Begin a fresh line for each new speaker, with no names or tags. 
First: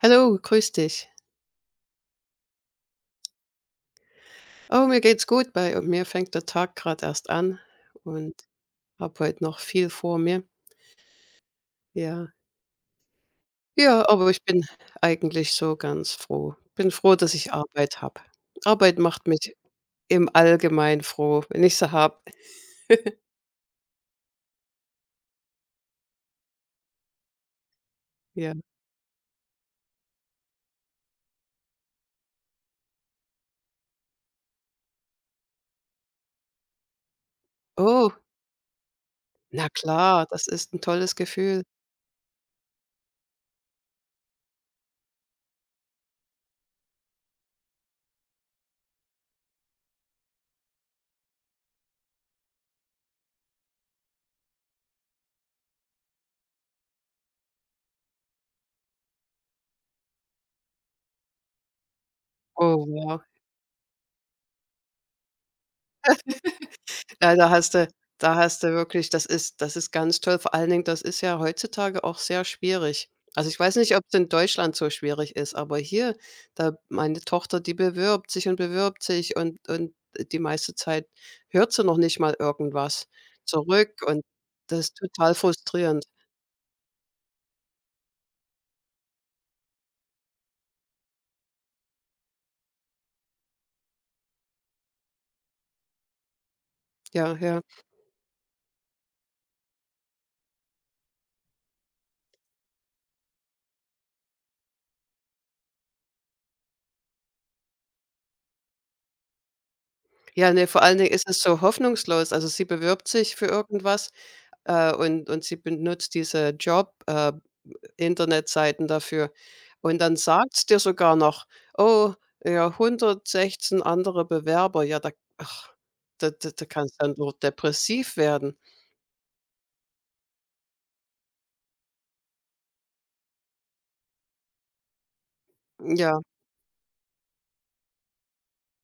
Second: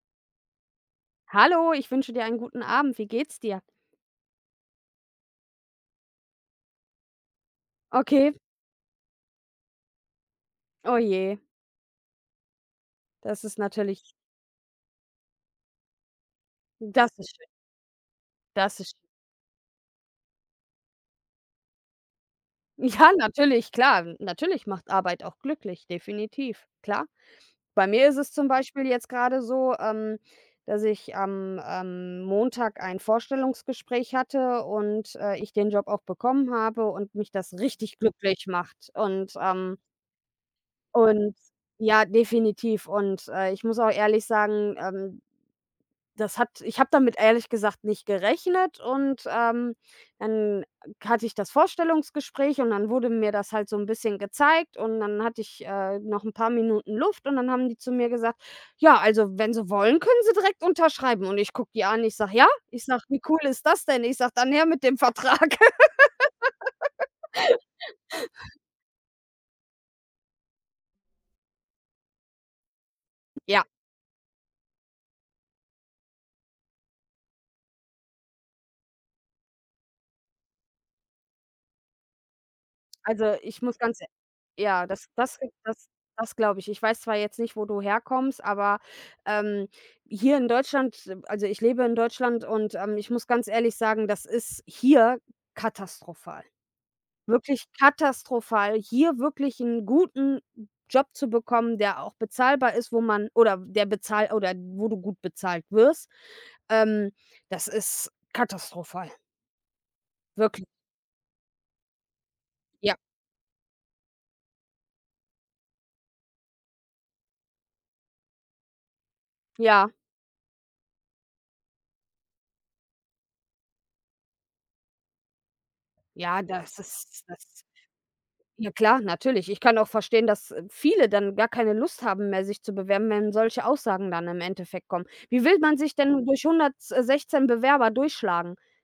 Hallo, grüß dich.
Hallo, ich wünsche dir einen guten Abend. Wie geht's dir?
Oh, mir geht's gut. Bei mir fängt der Tag grad erst an
Okay.
und habe heut noch viel vor mir.
Oh je.
Ja.
Das ist
Ja,
natürlich
aber ich bin eigentlich so ganz froh. Bin
Das
froh,
ist
dass
schön.
ich Arbeit habe.
Das ist sch
Arbeit macht mich im Allgemeinen froh, wenn ich sie habe.
Ja, natürlich, klar. Natürlich macht Arbeit auch glücklich. Definitiv, klar. Bei mir ist es zum
Ja.
Beispiel jetzt grade so, ähm, dass ich am, ähm, Montag ein Vorstellungsgespräch hatte und, äh, ich den Job auch bekommen habe und mich das richtig
Oh.
glücklich macht und,
Na
ähm
klar, das ist 'n tolles
und
Gefühl.
ja, definitiv und, äh, ich muss auch ehrlich sagen, ähm, das hat ich habe damit ehrlich gesagt nicht gerechnet und, ähm, dann hatte ich das Vorstellungsgespräch und dann wurde mir das halt so 'n bisschen gezeigt und dann hatte ich, äh, noch 'n paar Minuten Luft und dann haben die zu mir gesagt: „Ja, also wenn Sie wollen, können Sie direkt unterschreiben.“, und ich gucke die an und ich sage: „Ja?“ ich
Oh
sage: „Wie
ja.
cool ist das denn?“, ich sage: „Dann her mit dem Vertrag.“
Ja, da hast du da hast du wirklich das ist das ist ganz toll. Vor allen Dingen, das ist ja heutzutage auch sehr schwierig. Also ich
Ja.
weiß nicht, ob's in Deutschland so schwierig ist, aber hier, da meine Tochter, die bewirbt sich und bewirbt sich und und die meiste Zeit hört sie noch nicht mal irgendwas
Also ich muss ganz
zurück
e
und das
ja,
ist
das
total
das das
frustrierend.
das glaube ich. Ich weiß zwar jetzt nicht, wo du herkommst, aber, ähm, hier in Deutschland ähm, also ich lebe in Deutschland und, ähm, ich muss ganz ehrlich sagen, das ist hier katastrophal,
Ja, ja.
wirklich katastrophal, hier wirklich 'n guten Job zu bekommen, der auch bezahlbar ist, wo man oder der bezahl oder wo du gut bezahlt wirst. Ähm, das ist katastrophal.
Ja,
Wirkli
ne, vor allen Dingen ist es so hoffnungslos. Also, sie
Ja.
bewirbt sich für irgendwas, äh, und und sie benutzt diese Job äh, Internetseiten dafür
Ja.
und dann sagt's dir sogar noch: „Oh, ja, 116 andere Bewerber.“ Ja, da ach, da
Ja,
da da
das
kannst du dann
ist
nur
das
depressiv werden.
na klar, natürlich. Ich kann auch verstehen, dass viele dann gar keine Lust haben mehr, sich zu bewerben, wenn solche Aussagen dann im Endeffekt kommen. Wie will man sich
Ja.
denn durch 116 Bewerber durchschlagen?